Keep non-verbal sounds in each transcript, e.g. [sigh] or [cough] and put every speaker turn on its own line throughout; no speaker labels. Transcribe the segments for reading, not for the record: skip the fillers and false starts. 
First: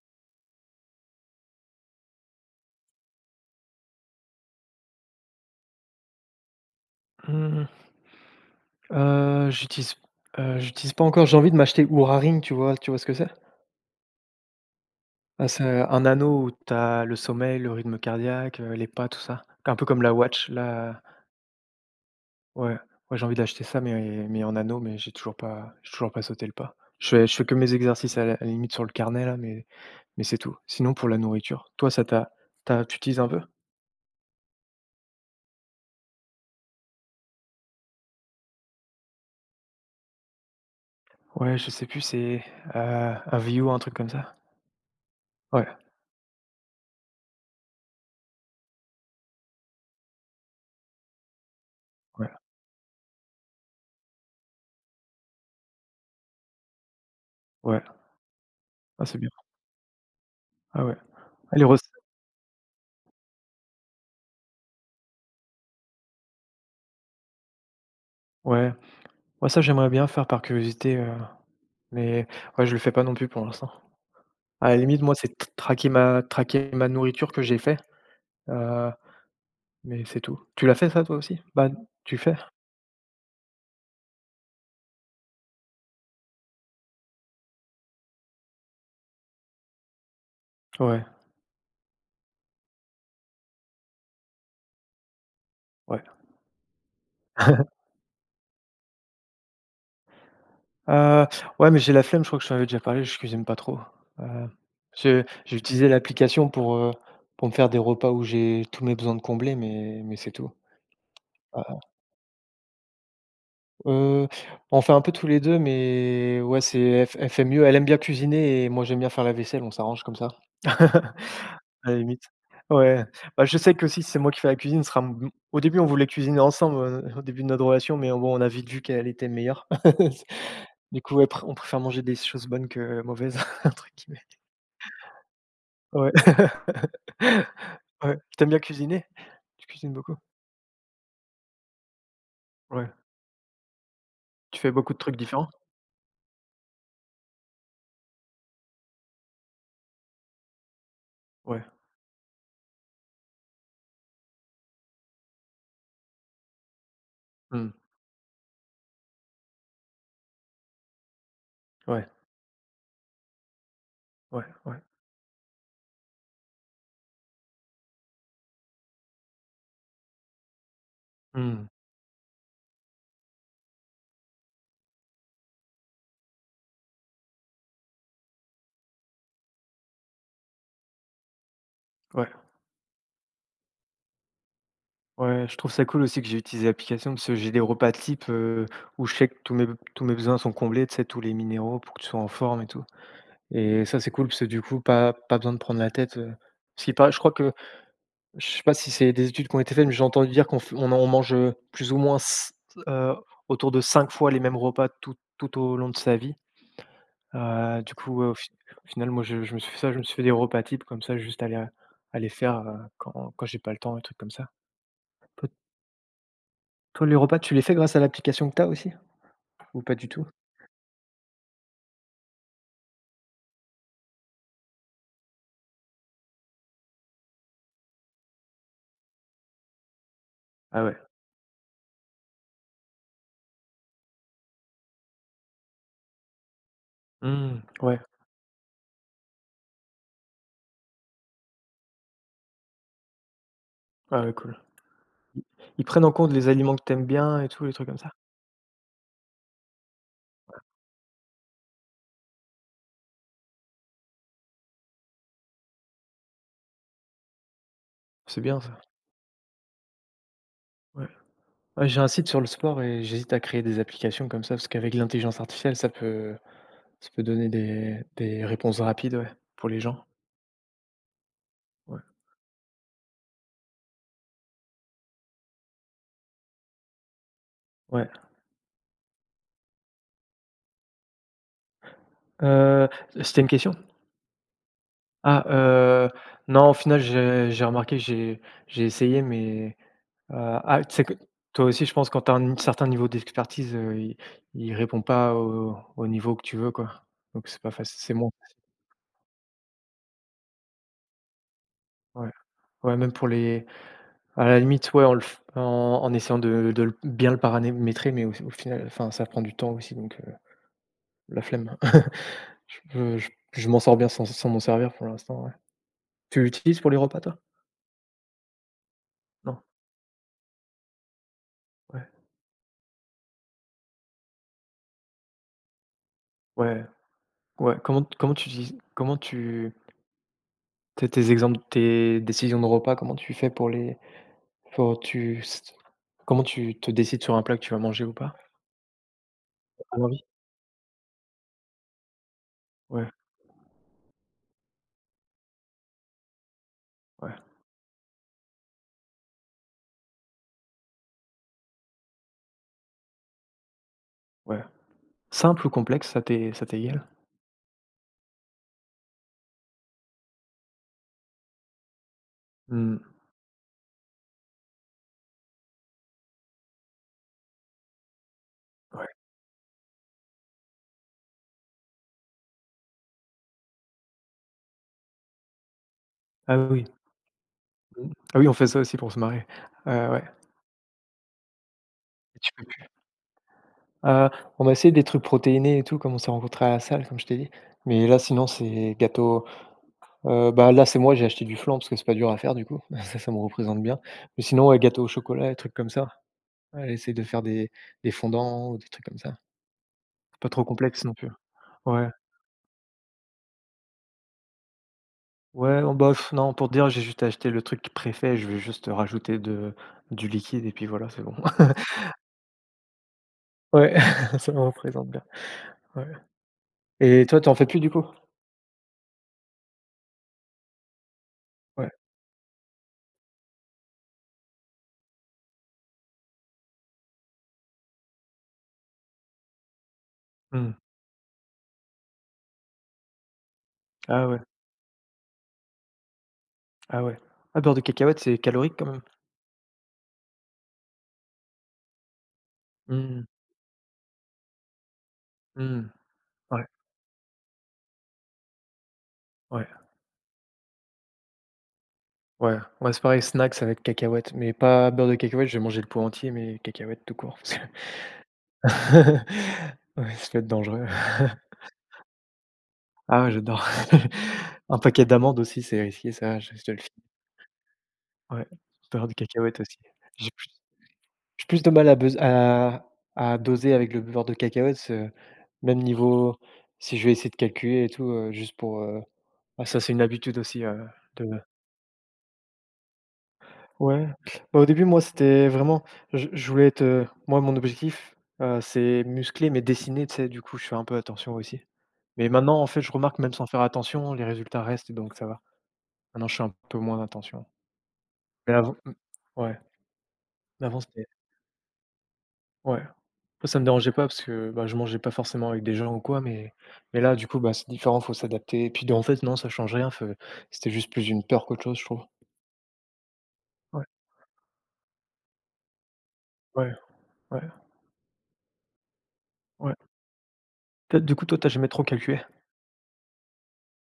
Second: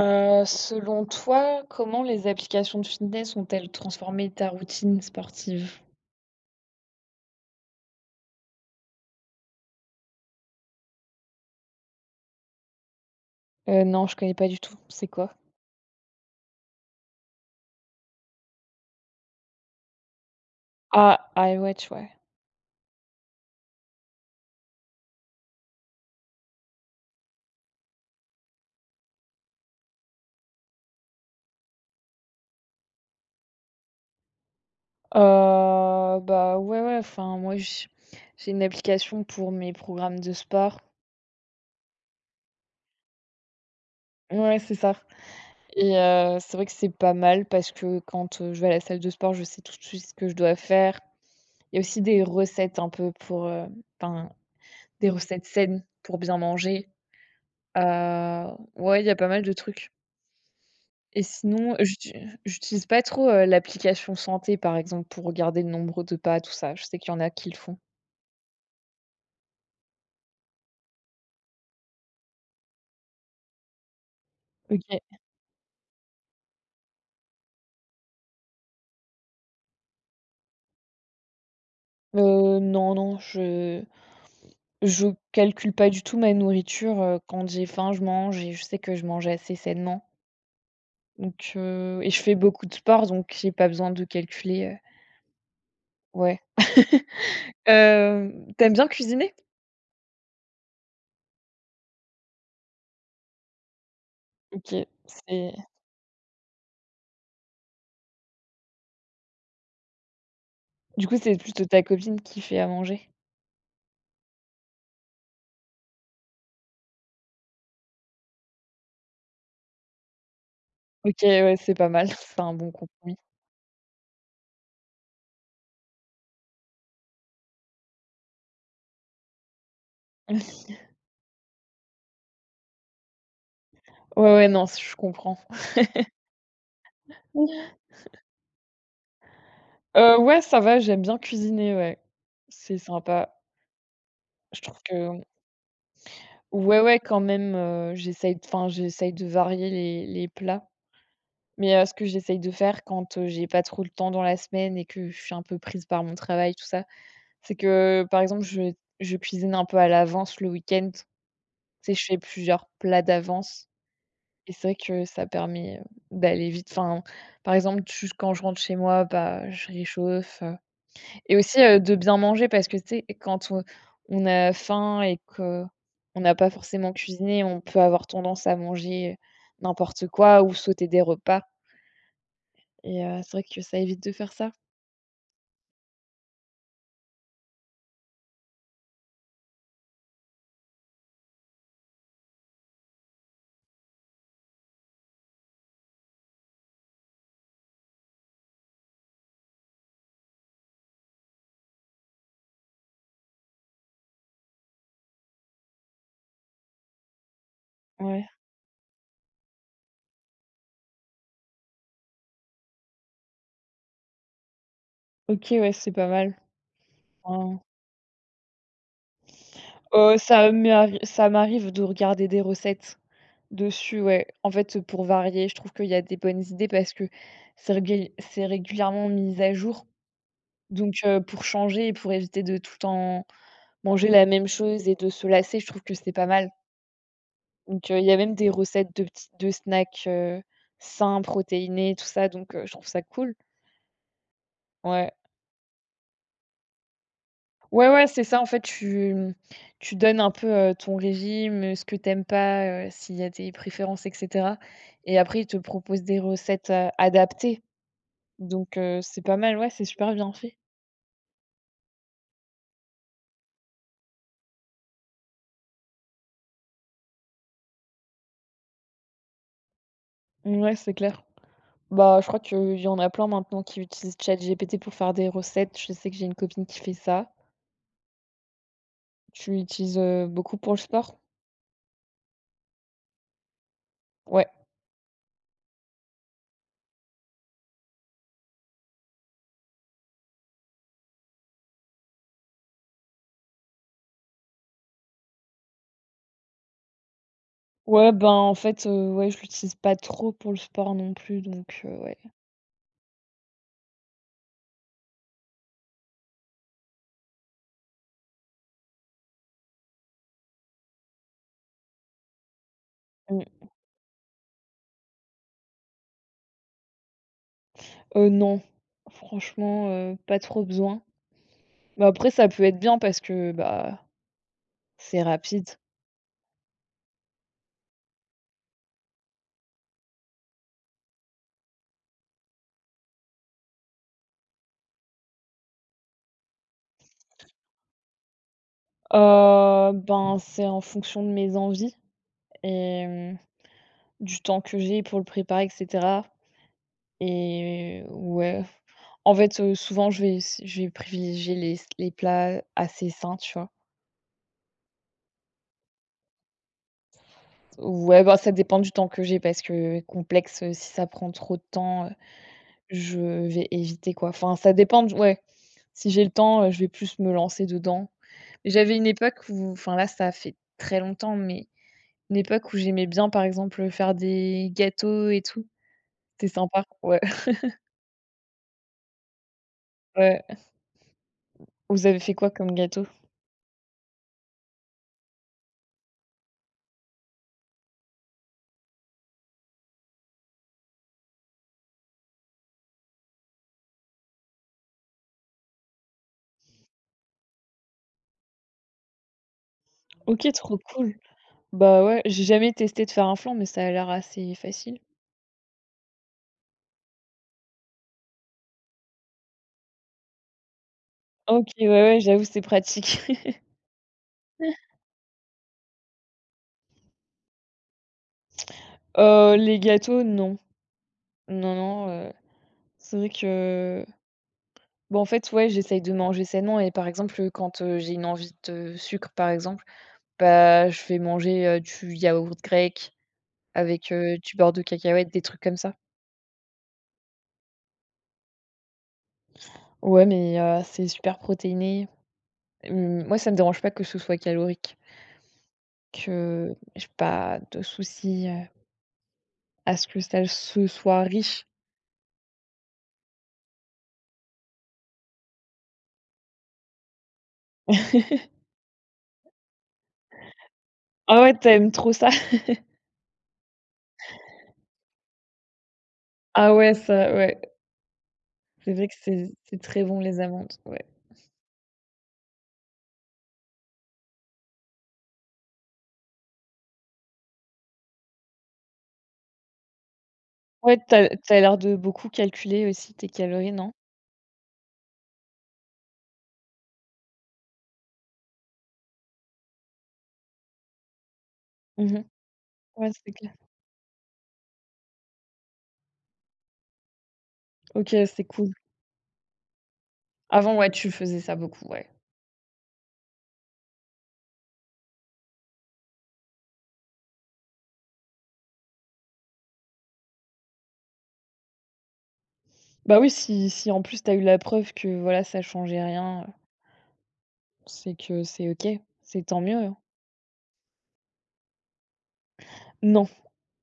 Selon toi, comment les applications de fitness ont-elles transformé ta routine sportive?
Mmh, j'utilise, j'utilise pas encore. J'ai envie de m'acheter Oura Ring, tu vois ce que c'est?
Non, je connais pas du tout. C'est quoi?
Ah, c'est un anneau où tu as le sommeil, le rythme cardiaque, les pas, tout ça. Un peu comme la watch, la
Ah, iWatch, ouais.
ouais, ouais, j'ai envie d'acheter ça, mais en anneau, mais j'ai toujours pas sauté le pas. Je fais que mes exercices à la limite sur le carnet là, mais c'est tout. Sinon pour la nourriture, toi ça t'a tu as tu utilises un peu?
Bah, ouais, ouais, enfin, moi, j'ai une application pour mes programmes de sport.
Ouais, je sais plus, c'est, un Aviu, un truc comme ça?
Ouais, c'est ça.
Ouais,
Et c'est vrai que c'est pas mal parce que quand je vais à la salle de sport, je sais tout de suite ce que je dois faire. Il y a aussi des
ouais,
recettes un peu pour, enfin, des recettes saines pour bien manger.
ouais.
Heu, ouais, il
Ah,
y a
c'est
pas
bien.
mal de trucs.
Ah ouais.
Et
Ah les
sinon,
recettes,
j'utilise pas trop l'application santé, par exemple, pour regarder le nombre de pas, tout ça. Je sais qu'il y en a qui le font.
ouais. Moi ça j'aimerais bien faire par curiosité, mais ouais, je le fais pas non plus pour l'instant. À la
OK.
limite, moi, c'est t traquer ma nourriture que j'ai fait, heu, mais c'est tout. Tu l'as fait ça toi aussi? Tu fais?
Non, non, je calcule pas du tout ma nourriture, quand j'ai faim, je mange et je sais que je mange assez sainement.
Ouais,
Donc et je fais beaucoup de sport, donc j'ai pas besoin de calculer,
ouais.
ouais.
[laughs]
Hem, tu bien cuisiner?
Heu, ouais, mais j'ai la flemme, je crois que je t'en avais déjà parlé, je cuisine pas trop. Heu,
OK,
j'ai
c'est
j'ai utilisé l'application pour me faire des repas où j'ai tous mes besoins de combler, mais c'est tout.
du coup, c'est plutôt
Ah,
ta copine qui fait à manger?
Heu, on fait un peu tous les 2, mais ouais, c'est elle fait mieux. Elle aime bien cuisiner et moi, j'aime bien faire la vaisselle, on s'arrange comme ça.
OK, ouais,
[laughs]
c'est pas
À la
mal, [laughs]
limite.
c'est un bon
Ouais,
compromis.
bah, je sais que si c'est moi qui fais la cuisine, ce sera m au début, on voulait cuisiner ensemble, au début de notre relation, mais bon, on a vite vu qu'elle était meilleure.
[laughs]
[laughs] Du coup, ouais, pr on préfère manger des choses bonnes que mauvaises, [laughs] entre guillemets.
Ouais, ouais, non, je comprends.
Ouais. [laughs] Ouais. Tu aimes bien cuisiner? Tu cuisines beaucoup?
Ouais, ça va, j'aime bien cuisiner, ouais. C'est
Ouais.
sympa. Je
Tu fais
trouve
beaucoup de
que
trucs différents?
ouais, ouais, quand même, j'essaye enfin, j'essaye de varier les plats.
Ouais.
Mais ce que j'essaye de faire quand j'ai pas trop le temps dans la semaine et que je suis un peu prise par mon travail, tout ça, c'est
Mmh.
que, par exemple, je cuisine un peu à l'avance le week-end. Tu sais, je
Ouais,
fais plusieurs plats d'avance
ouais,
et c'est vrai
ouais.
que ça permet d'aller vite. Enfin, par exemple, juste quand je rentre chez moi, bah, je réchauffe. Et aussi,
Mmh.
heu, de bien manger parce que, tu sais, quand on a faim et que on n'a pas forcément cuisiné, on peut avoir tendance à manger n'importe quoi ou sauter des repas
Ouais.
et c'est vrai que ça évite de faire ça.
Ouais, je trouve ça cool aussi que j'ai utilisé l'application parce que j'ai des repas types, où je sais que tous mes besoins sont comblés, tu sais, tous les minéraux pour que tu sois en forme et tout et ça, c'est cool parce que du coup, pas besoin de prendre la tête, parce qu'il paraît, je crois que je sais pas si c'est des études qui ont été faites, mais j'ai entendu dire qu'on f on en on mange, plus ou moins c heu, autour de 5 fois les mêmes repas tout au long de sa vie, du coup,
Ouais.
au final, moi, je me suis fait ça, je me suis fait des repas types comme ça, juste aller faire, quand j'ai pas le temps, des trucs comme ça.
OK, ouais, c'est pas mal.
Toi, les repas, tu
Enfin,
les fais grâce à l'application que tu as aussi? Ou pas du
heu,
tout?
ça m'est ça m'arrive de regarder des recettes dessus, ouais. En fait, pour varier, je trouve qu'il y a des bonnes idées parce que c'est régulièrement mis à jour
Ah
donc
ouais.
pour changer et pour éviter de tout le temps manger la même chose et de se lasser, je trouve que c'est pas mal.
Mmh.
Donc,
Ouais.
il y a même des recettes de petits de snacks, sains, protéinés, tout ça, donc je trouve ça cool.
Ah ouais, cool.
Ouais.
Ils prennent en compte les aliments que t'aimes bien et tout, les
Ouais,
trucs comme
ouais,
ça?
c'est ça, en fait, tu, mmh, tu donnes un peu ton régime, ce que tu aimes pas, s'il y a des préférences et cetera et après, ils te proposent des recettes adaptées
C'est bien
donc
ça.
c'est pas mal, ouais, c'est super bien fait.
Ouais. Ouais, j'ai un site sur le sport et j'hésite à créer des applications comme ça, parce qu'avec l'intelligence artificielle, ça peut donner des réponses rapides, ouais, pour les gens.
Mouais, c'est clair.
Ouais.
Bah, je crois qu'il y en a plein maintenant qui utilisent ChatGPT pour faire des recettes. Je sais que j'ai une copine qui fait ça.
Ouais.
Tu l'utilises beaucoup pour le sport?
Heu, C'était une question?
Ouais.
Ah, non, au final, j'ai remarqué, j'ai essayé, mais Heu, ah, tu sais que toi aussi, je pense, quand tu as un certain niveau d'expertise, il répond pas au niveau que tu veux, quoi. Donc c'est pas facile.
Ouais,
C'est
ben,
moins
en fait, ouais, je l'utilise pas trop pour le sport non plus, donc ouais.
ouais, ouais, même pour les, à la limite, ouais, en essayant de le bien le paramétrer, mais au final, enfin, ça prend du temps aussi, donc la flemme. [laughs] Je je
Mmh.
je m'en sors bien sans m'en servir pour l'instant, ouais. Tu l'utilises pour les repas, toi?
Non,
Non?
franchement, pas trop besoin. Mais
Ouais.
après, ça peut être bien parce que, bah, c'est rapide.
Ouais, ouais. Comment tu utilises, comment tu tes tes exemples, tes décisions de repas, comment tu fais pour les, Faut tu s comment tu te décides sur un plat que tu vas manger ou pas? À l'envie?
Ben, c'est en fonction de mes envies et
Ouais,
hem, du temps que j'ai pour le préparer et cetera
ouais,
et ouais. En fait, souvent, je vais privilégier les plats assez sains, tu vois?
ouais. Simple ou complexe, ça t'est égal?
Ouais, bah, ça dépend du temps que j'ai parce que complexe, si ça prend trop de temps,
Mmh,
je vais éviter, quoi. Enfin, ça dépend d ouais, si j'ai le temps, je vais plus me lancer dedans. J'avais une
ouais.
époque où enfin, là, ça fait très longtemps, mais une époque où j'aimais bien, par exemple, faire des gâteaux et tout. C'était
Ah
sympa.
oui,
Ouais,
mmh. Ah oui, on fait ça aussi pour se marrer.
[laughs]
Ouais.
ouais. Vous avez fait
Et
quoi
tu peux
comme
plus.
gâteau?
Heu, on va essayer des trucs protéinés et tout, comme on s'est rencontrés à la salle, comme je t'ai dit. Mais là, sinon, c'est gâteau, bah, là, c'est moi, j'ai acheté du flan parce que c'est pas dur à faire du coup. [laughs] Ça me représente bien. Mais sinon, ouais, gâteau au chocolat, des trucs comme ça. Elle essaie de faire des fondants ou des trucs comme ça.
OK,
Pas trop
trop
complexe
cool.
non plus.
Bah,
Ouais.
ouais, j'ai jamais testé de faire un flan, mais ça a l'air assez facile.
Ouais, oh bah, pff, non, pour te dire, j'ai juste acheté le truc préfet, je vais juste rajouter de du liquide et puis voilà, c'est bon.
OK, ouais,
[laughs]
ouais, j'avoue, c'est pratique.
Ouais, [laughs] ça me
[laughs]
représente bien, ouais. Et toi, tu en fais plus du coup?
Les gâteaux, non. Non,
Ouais.
non, c'est vrai que bah, en fait, ouais, j'essaye de manger sainement et par exemple, quand j'ai une envie de sucre, par exemple,
Mmh.
bah, je vais manger du yaourt grec avec,
Ah
heu,
ouais,
du beurre de cacahuète, des trucs comme ça.
ah ouais. Ah, beurre de cacahuète, c'est calorique quand même?
Ouais, mais c'est super protéiné. Mmh,
Mmh,
moi, ça me dérange pas que ce soit calorique,
mmh. Ouais,
que j'ai pas de souci,
ouais,
à ce que ça ce soit riche.
ouais. Ouais, c'est pareil, snacks, ça va être cacahuètes, mais pas beurre de cacahuète, je vais manger le pot entier, mais cacahuètes tout court parce que
[laughs]
[laughs] ouais, ça peut être dangereux.
Ah ouais,
[laughs]
tu aimes trop ça?
Ah ouais, j'adore. [laughs] Un paquet d'amandes aussi, c'est risqué ça, je te
Ah
le,
ouais, ça, ouais.
ouais,
C'est vrai
beurre de
que
cacahuète aussi.
c'est très bon
J'ai
les
plus
amandes, ouais.
j'ai plus de mal à buzz à doser avec le beurre de cacahuète, ce même niveau, si je vais essayer de calculer et tout, juste pour, Ah ça, c'est une habitude aussi,
Ouais,
de
tu as l'air de beaucoup calculer aussi tes calories, non?
Ouais, bah, au début, moi, c'était vraiment, je voulais être, moi, mon objectif, c'est muscler, mais dessiner. Tu sais? Du coup, je fais un peu attention aussi.
Mmh.
Mais maintenant, en fait, je
Ouais,
remarque
c'est
même sans
clair.
faire attention, les résultats restent, donc ça va. Maintenant, je fais un peu moins attention.
OK, c'est
Mais
cool.
avant, mmh, ouais, mais
Avant,
avant,
ouais,
c'était
tu faisais ça beaucoup, ouais.
ouais. Moi, ça me dérangeait pas parce que, bah, je mangeais pas forcément avec des gens ou quoi, mais là, du coup, bah, c'est différent, faut s'adapter et puis en fait, non, ça change rien, fe c'était juste plus une peur qu'autre chose, je trouve.
Bah oui, si
Ouais,
si en plus t'as eu la preuve que voilà, ça changeait rien,
ouais, ouais,
c'est que c'est OK, c'est tant
ouais.
mieux, hein.
Peut du coup, toi, t'as jamais trop calculé?
Non,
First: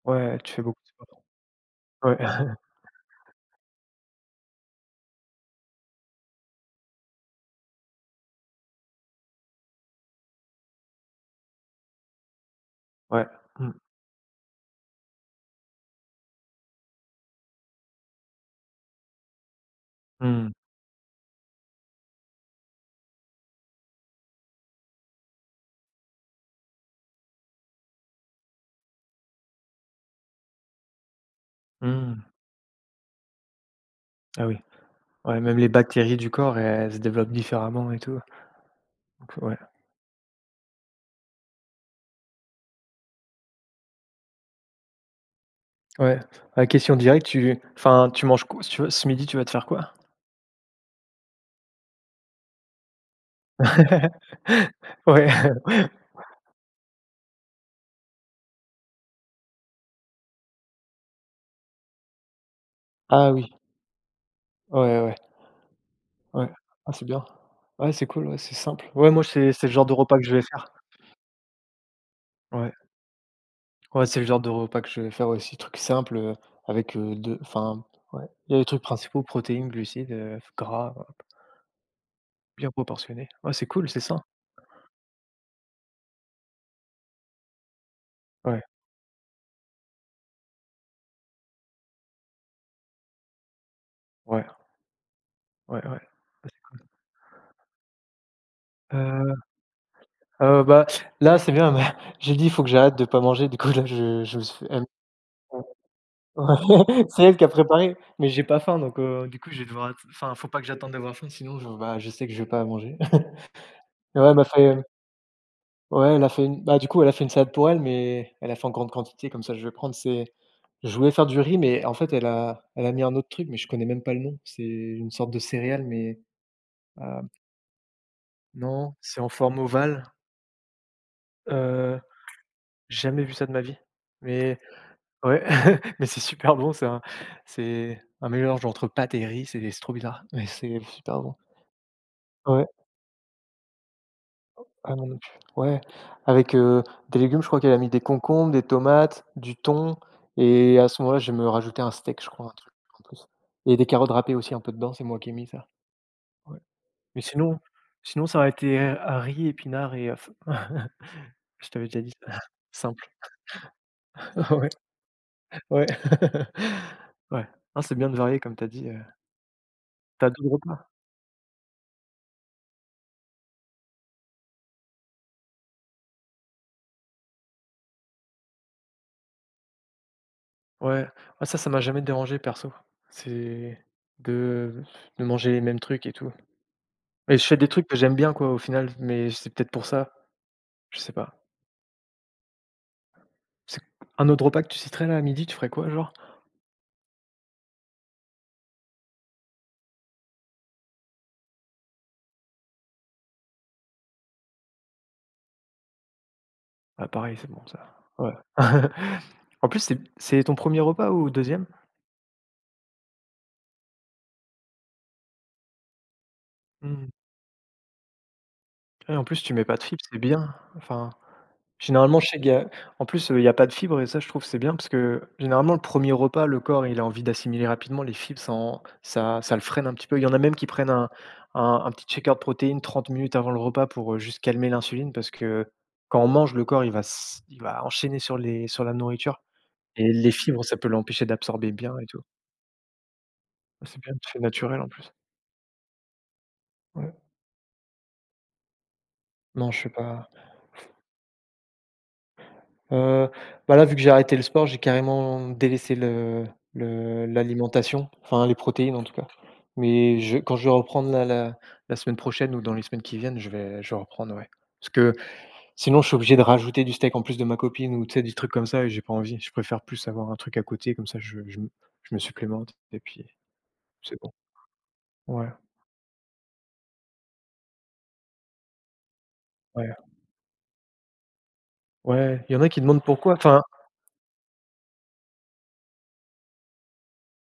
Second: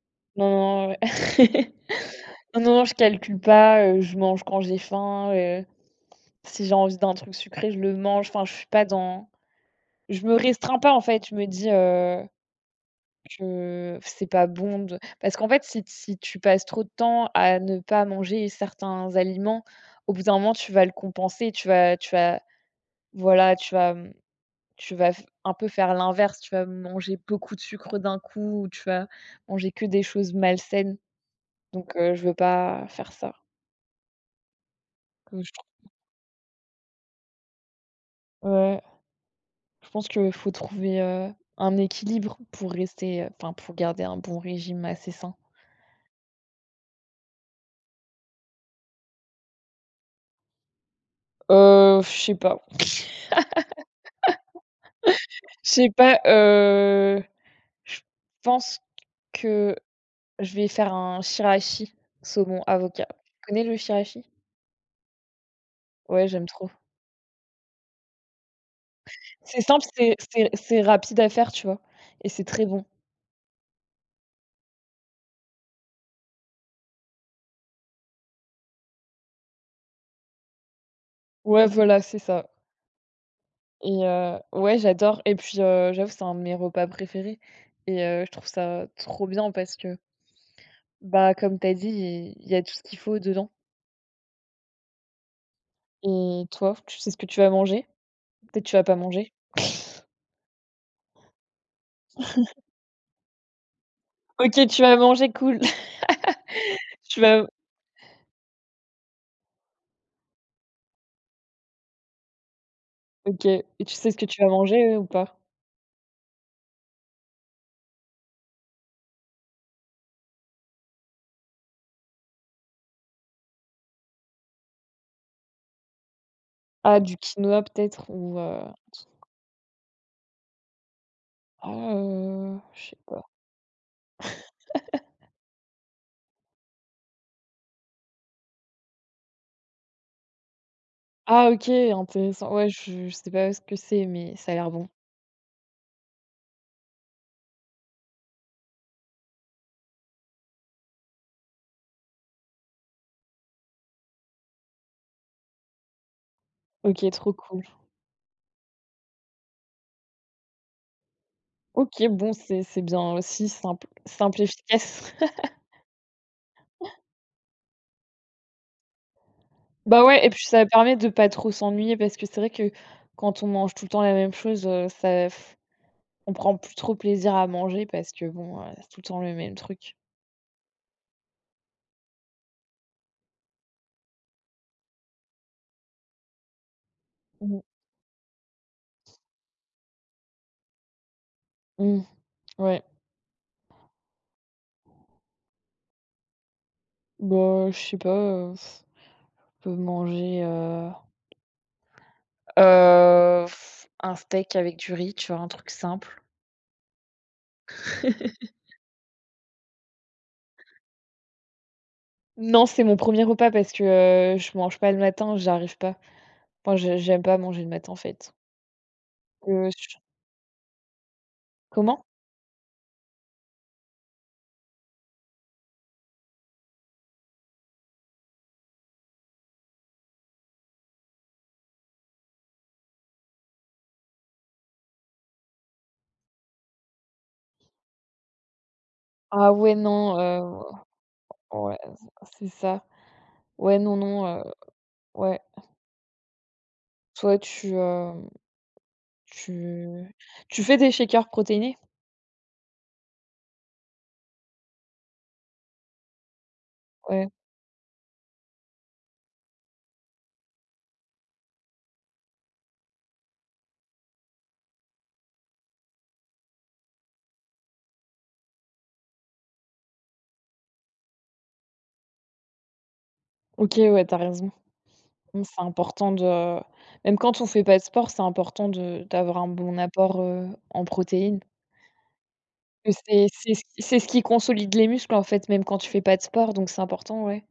Ouais,
non,
tu fais beaucoup de
non, ouais.
sport.
[laughs]
Ouais, [laughs]
Non, non, non, je calcule pas, je mange quand j'ai faim, si j'ai envie d'un truc sucré, je le mange, enfin je suis pas dans je me restreins pas en fait, je me dis,
ouais. Mmh.
que c'est pas bon de parce qu'en fait, si si tu passes trop de temps à ne pas manger certains aliments, au bout d'un
Mmh.
moment, tu vas le compenser. Tu vas voilà, tu vas, mmh, tu vas f un peu faire l'inverse. Tu vas manger beaucoup de sucre d'un coup ou tu vas manger que des choses malsaines. Donc je
Mmh.
veux pas faire ça.
Ah oui. Ouais,
Que je
même
trou
les bactéries du corps, elles se développent différemment et tout.
Ouais,
Donc ouais.
je pense qu'il faut trouver un équilibre pour rester, enfin, pour garder un bon régime assez sain.
Ouais. Bah, question directe, tu enfin, tu manges quoi, tu vois, ce midi, tu vas te faire quoi?
Je sais pas.
[laughs] Ouais.
Je sais
[laughs]
pas, heu Je pense que je vais faire un shirashi saumon avocat.
Ah
Tu
oui.
connais le shirashi?
Ouais, ouais.
Ouais, j'aime
Ouais.
trop.
Ah, c'est bien. Ouais, c'est cool, ouais, c'est simple. Ouais, moi,
C'est
c'est le
simple,
genre de repas que je vais faire.
c'est rapide à faire, tu vois? Et c'est très
Ouais.
bon.
Ouais, c'est le genre de repas que je vais faire aussi, truc simple, avec, 2 enfin, ouais, il y a les trucs principaux, protéines, glucides, gras,
Ouais, voilà, c'est ça
bien proportionnés. Ouais, c'est cool, c'est
et
sain.
ouais, j'adore et puis, j'avoue, c'est un de mes repas préférés et je trouve
Ouais,
ça trop bien parce que, bah, comme tu as dit, il y a tout ce qu'il faut dedans
ouais, ouais.
et toi, tu sais ce que tu vas manger? Peut-être tu vas pas manger?
Heu,
[laughs]
bah, là, c'est bien, mais [laughs] j'ai dit: «Il faut que j'arrête de pas manger». Du coup, là, je me suis
OK,
fait
tu vas manger, cool. [laughs]
ouais, [laughs]
Tu
c'est elle qui
vas
a préparé, mais j'ai pas faim donc du coup, je vais devoir att enfin, faut pas que j'attende d'avoir faim sinon je bah, je sais que je vais pas manger.
OK et tu
[laughs]
sais ce
Ouais,
que
elle
tu
m'a
vas
fait,
manger, ou pas?
ouais, elle a fait une bah, du coup, elle a fait une salade pour elle, mais elle a fait en grande quantité, comme ça je vais prendre. C'est, je voulais faire du riz, mais en fait, elle a mis un autre truc, mais je connais même pas le nom. C'est une sorte de céréale, mais
Ah du
ah,
quinoa peut-être ou
non, c'est en forme ovale. Heu,
je sais pas.
Jamais vu ça de ma vie. Mais ouais, [laughs] mais c'est super bon, c'est un mélange entre pâte et riz, c'est trop bizarre, mais c'est super bon.
Ah OK, intéressant.
Ouais.
Ouais, je sais pas ce que c'est, mais ça a l'air bon.
Ah non, non plus. Ouais, avec, des légumes, je crois qu'elle a mis des concombres, des tomates, du thon et à ce moment-là, je vais me rajoutais un steak, je crois, un truc en plus et des carottes râpées aussi un peu dedans, c'est moi qui ai mis ça. Ouais,
OK,
mais
trop
sinon,
cool.
ça aurait été, riz, épinards et œufs. [laughs] Je t'avais déjà
OK,
dit
bon,
ça. [laughs]
c'est bien
Simple.
aussi, simple,
[laughs] Ouais,
efficace. [laughs]
ouais. [laughs] Ouais. Hein, c'est bien de varier comme t'as dit,
Bah ouais
tu
et
as
puis ça
repas.
permet de pas trop s'ennuyer parce que c'est vrai que quand on mange tout le temps la même chose, ça f on prend plus trop plaisir à manger parce que bon, c'est tout le temps le même truc.
Ouais, ouais, ça m'a jamais dérangé perso. C'est de de manger les mêmes trucs et tout. Et je fais
Mmh.
des trucs que j'aime bien quoi, au final, mais c'est peut-être pour ça, je sais pas.
Mmh. Ouais.
C'est un autre repas que tu citerais là, à midi, tu ferais quoi genre?
Bah, je sais pas, on peut manger, Heu, un steak avec du riz, tu vois? Un truc simple.
Ah pareil, c'est bon ça. Ouais.
[laughs]
[laughs] En plus, c'est ton premier repas ou deuxième,
Non, c'est mon premier repas parce que, je mange pas le matin, j'arrive pas. Moi, je
e
j'aime pas manger le matin, en fait.
et en plus, tu mets pas de
Ch
fibres, c'est bien. Enfin,
Comment?
généralement, je sais qu'il y a en plus, il y a pas de fibres et ça, je trouve, que c'est bien parce que généralement, le premier repas, le corps, il a envie d'assimiler rapidement les fibres, ça en ça ça le freine un petit peu. Il y en a même qui prennent un petit shaker de protéines 30 minutes avant le repas pour, juste calmer l'insuline parce que quand on mange, le corps, il va enchaîner sur les, sur la nourriture
Ah ouais,
et
non,
les
heu,
fibres, ça peut l'empêcher d'absorber
ouais,
bien et tout.
c'est ça. Ouais, non,
C'est bien,
non,
c'est
heu,
naturel en plus.
ouais.
Ouais.
Toi, tu, hem,
Non, je sais
tu
pas.
tu fais des shakers protéinés?
Heu, Bah, là, vu que j'ai arrêté le sport, j'ai carrément délaissé le
Ouais.
l'alimentation, enfin les protéines en tout cas. Mais je quand je vais reprendre là la semaine prochaine ou dans les semaines qui viennent, je vais reprendre, ouais. Parce que sinon je suis obligé de rajouter du steak en plus de ma copine ou tu sais des trucs comme ça et j'ai pas envie. Je préfère plus avoir un truc à côté comme ça je me supplémente et puis
OK, ouais, tu
c'est
as
bon.
raison. Mmh,
Ouais,
c'est important de même quand on fait pas de sport, c'est important de d'avoir un bon
ouais,
apport en protéines.
ouais, il y en a qui
Que
demandent pourquoi enfin.
c'est ce qui consolide les muscles, en fait, même quand tu fais pas de sport, donc c'est important, ouais.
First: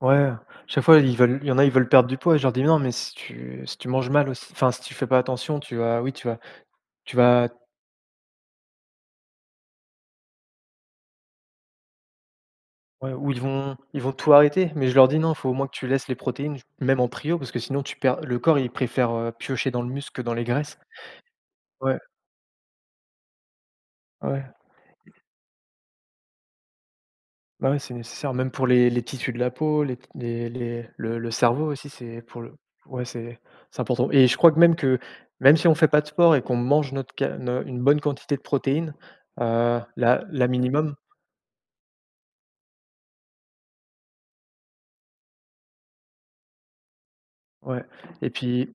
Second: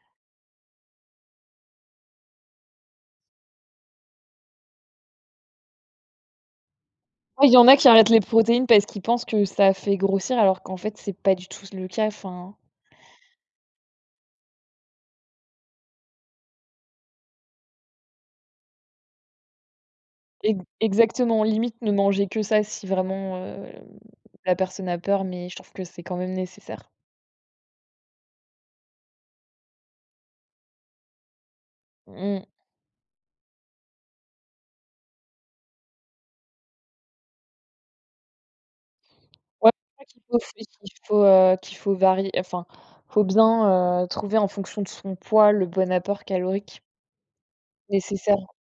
Ouais, chaque fois ils veulent il y en a, ils veulent perdre du poids et je leur dis: «Non, mais si tu manges mal aussi, enfin si tu fais pas attention, tu vas oui tu
Ouais,
vas»
il y en a qui arrêtent les protéines parce qu'ils pensent que ça fait grossir, alors qu'en fait, c'est pas du tout le cas, enfin
ouais, ou ils vont tout arrêter, mais je leur dis: «Non, il faut au moins que tu laisses les protéines, même en prio, parce que sinon tu perds, le corps il préfère, piocher dans le muscle que dans les
ex
graisses».
exactement, limite ne
Ouais,
manger que ça si vraiment,
ouais,
la personne a peur, mais je trouve que c'est quand même nécessaire.
bah, ouais, c'est nécessaire, même pour les tissus de la peau, les le cerveau aussi, c'est pour
Mmh.
le ouais, c'est important et je crois que même si on fait pas de sport et qu'on mange notre ca no une bonne quantité de protéines,
Ouais, je crois qu'il faut
la
qu'il
minimum.
faut, heu, qu'il faut varier, enfin, faut bien trouver en fonction de son poids le bon apport calorique
Ouais et
nécessaire.
puis,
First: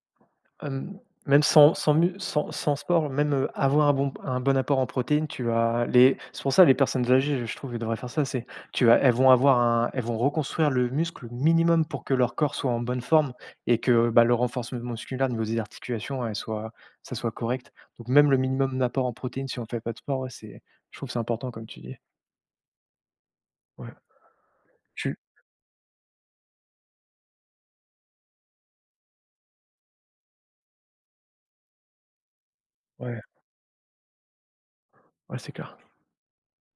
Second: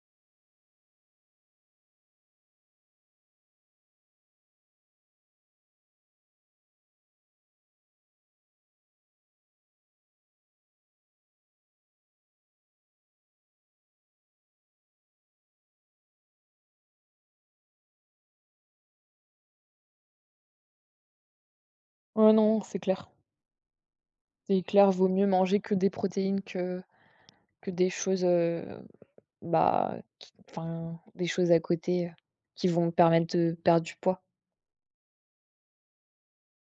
hem, même sans sans mu sans sans sport, même, avoir un bon apport en protéines, tu vas les, c'est pour ça les personnes âgées, je trouve, elles devraient faire ça, c'est tu vas elles vont avoir un elles vont reconstruire le muscle minimum pour que leur corps soit en bonne forme et que, bah, le renforcement musculaire au niveau des articulations, elles soient, ça soit correct. Donc même le minimum d'apport en protéines si on fait pas de sport, ouais, c'est, je trouve que c'est important comme tu dis.
Ouais, non, c'est clair.
Ouais.
C'est clair, vaut
Tu
mieux manger que des protéines que des choses, bah, qui enfin, des choses à côté, qui vont me
ouais,
permettre de perdre du poids.
ouais, c'est clair.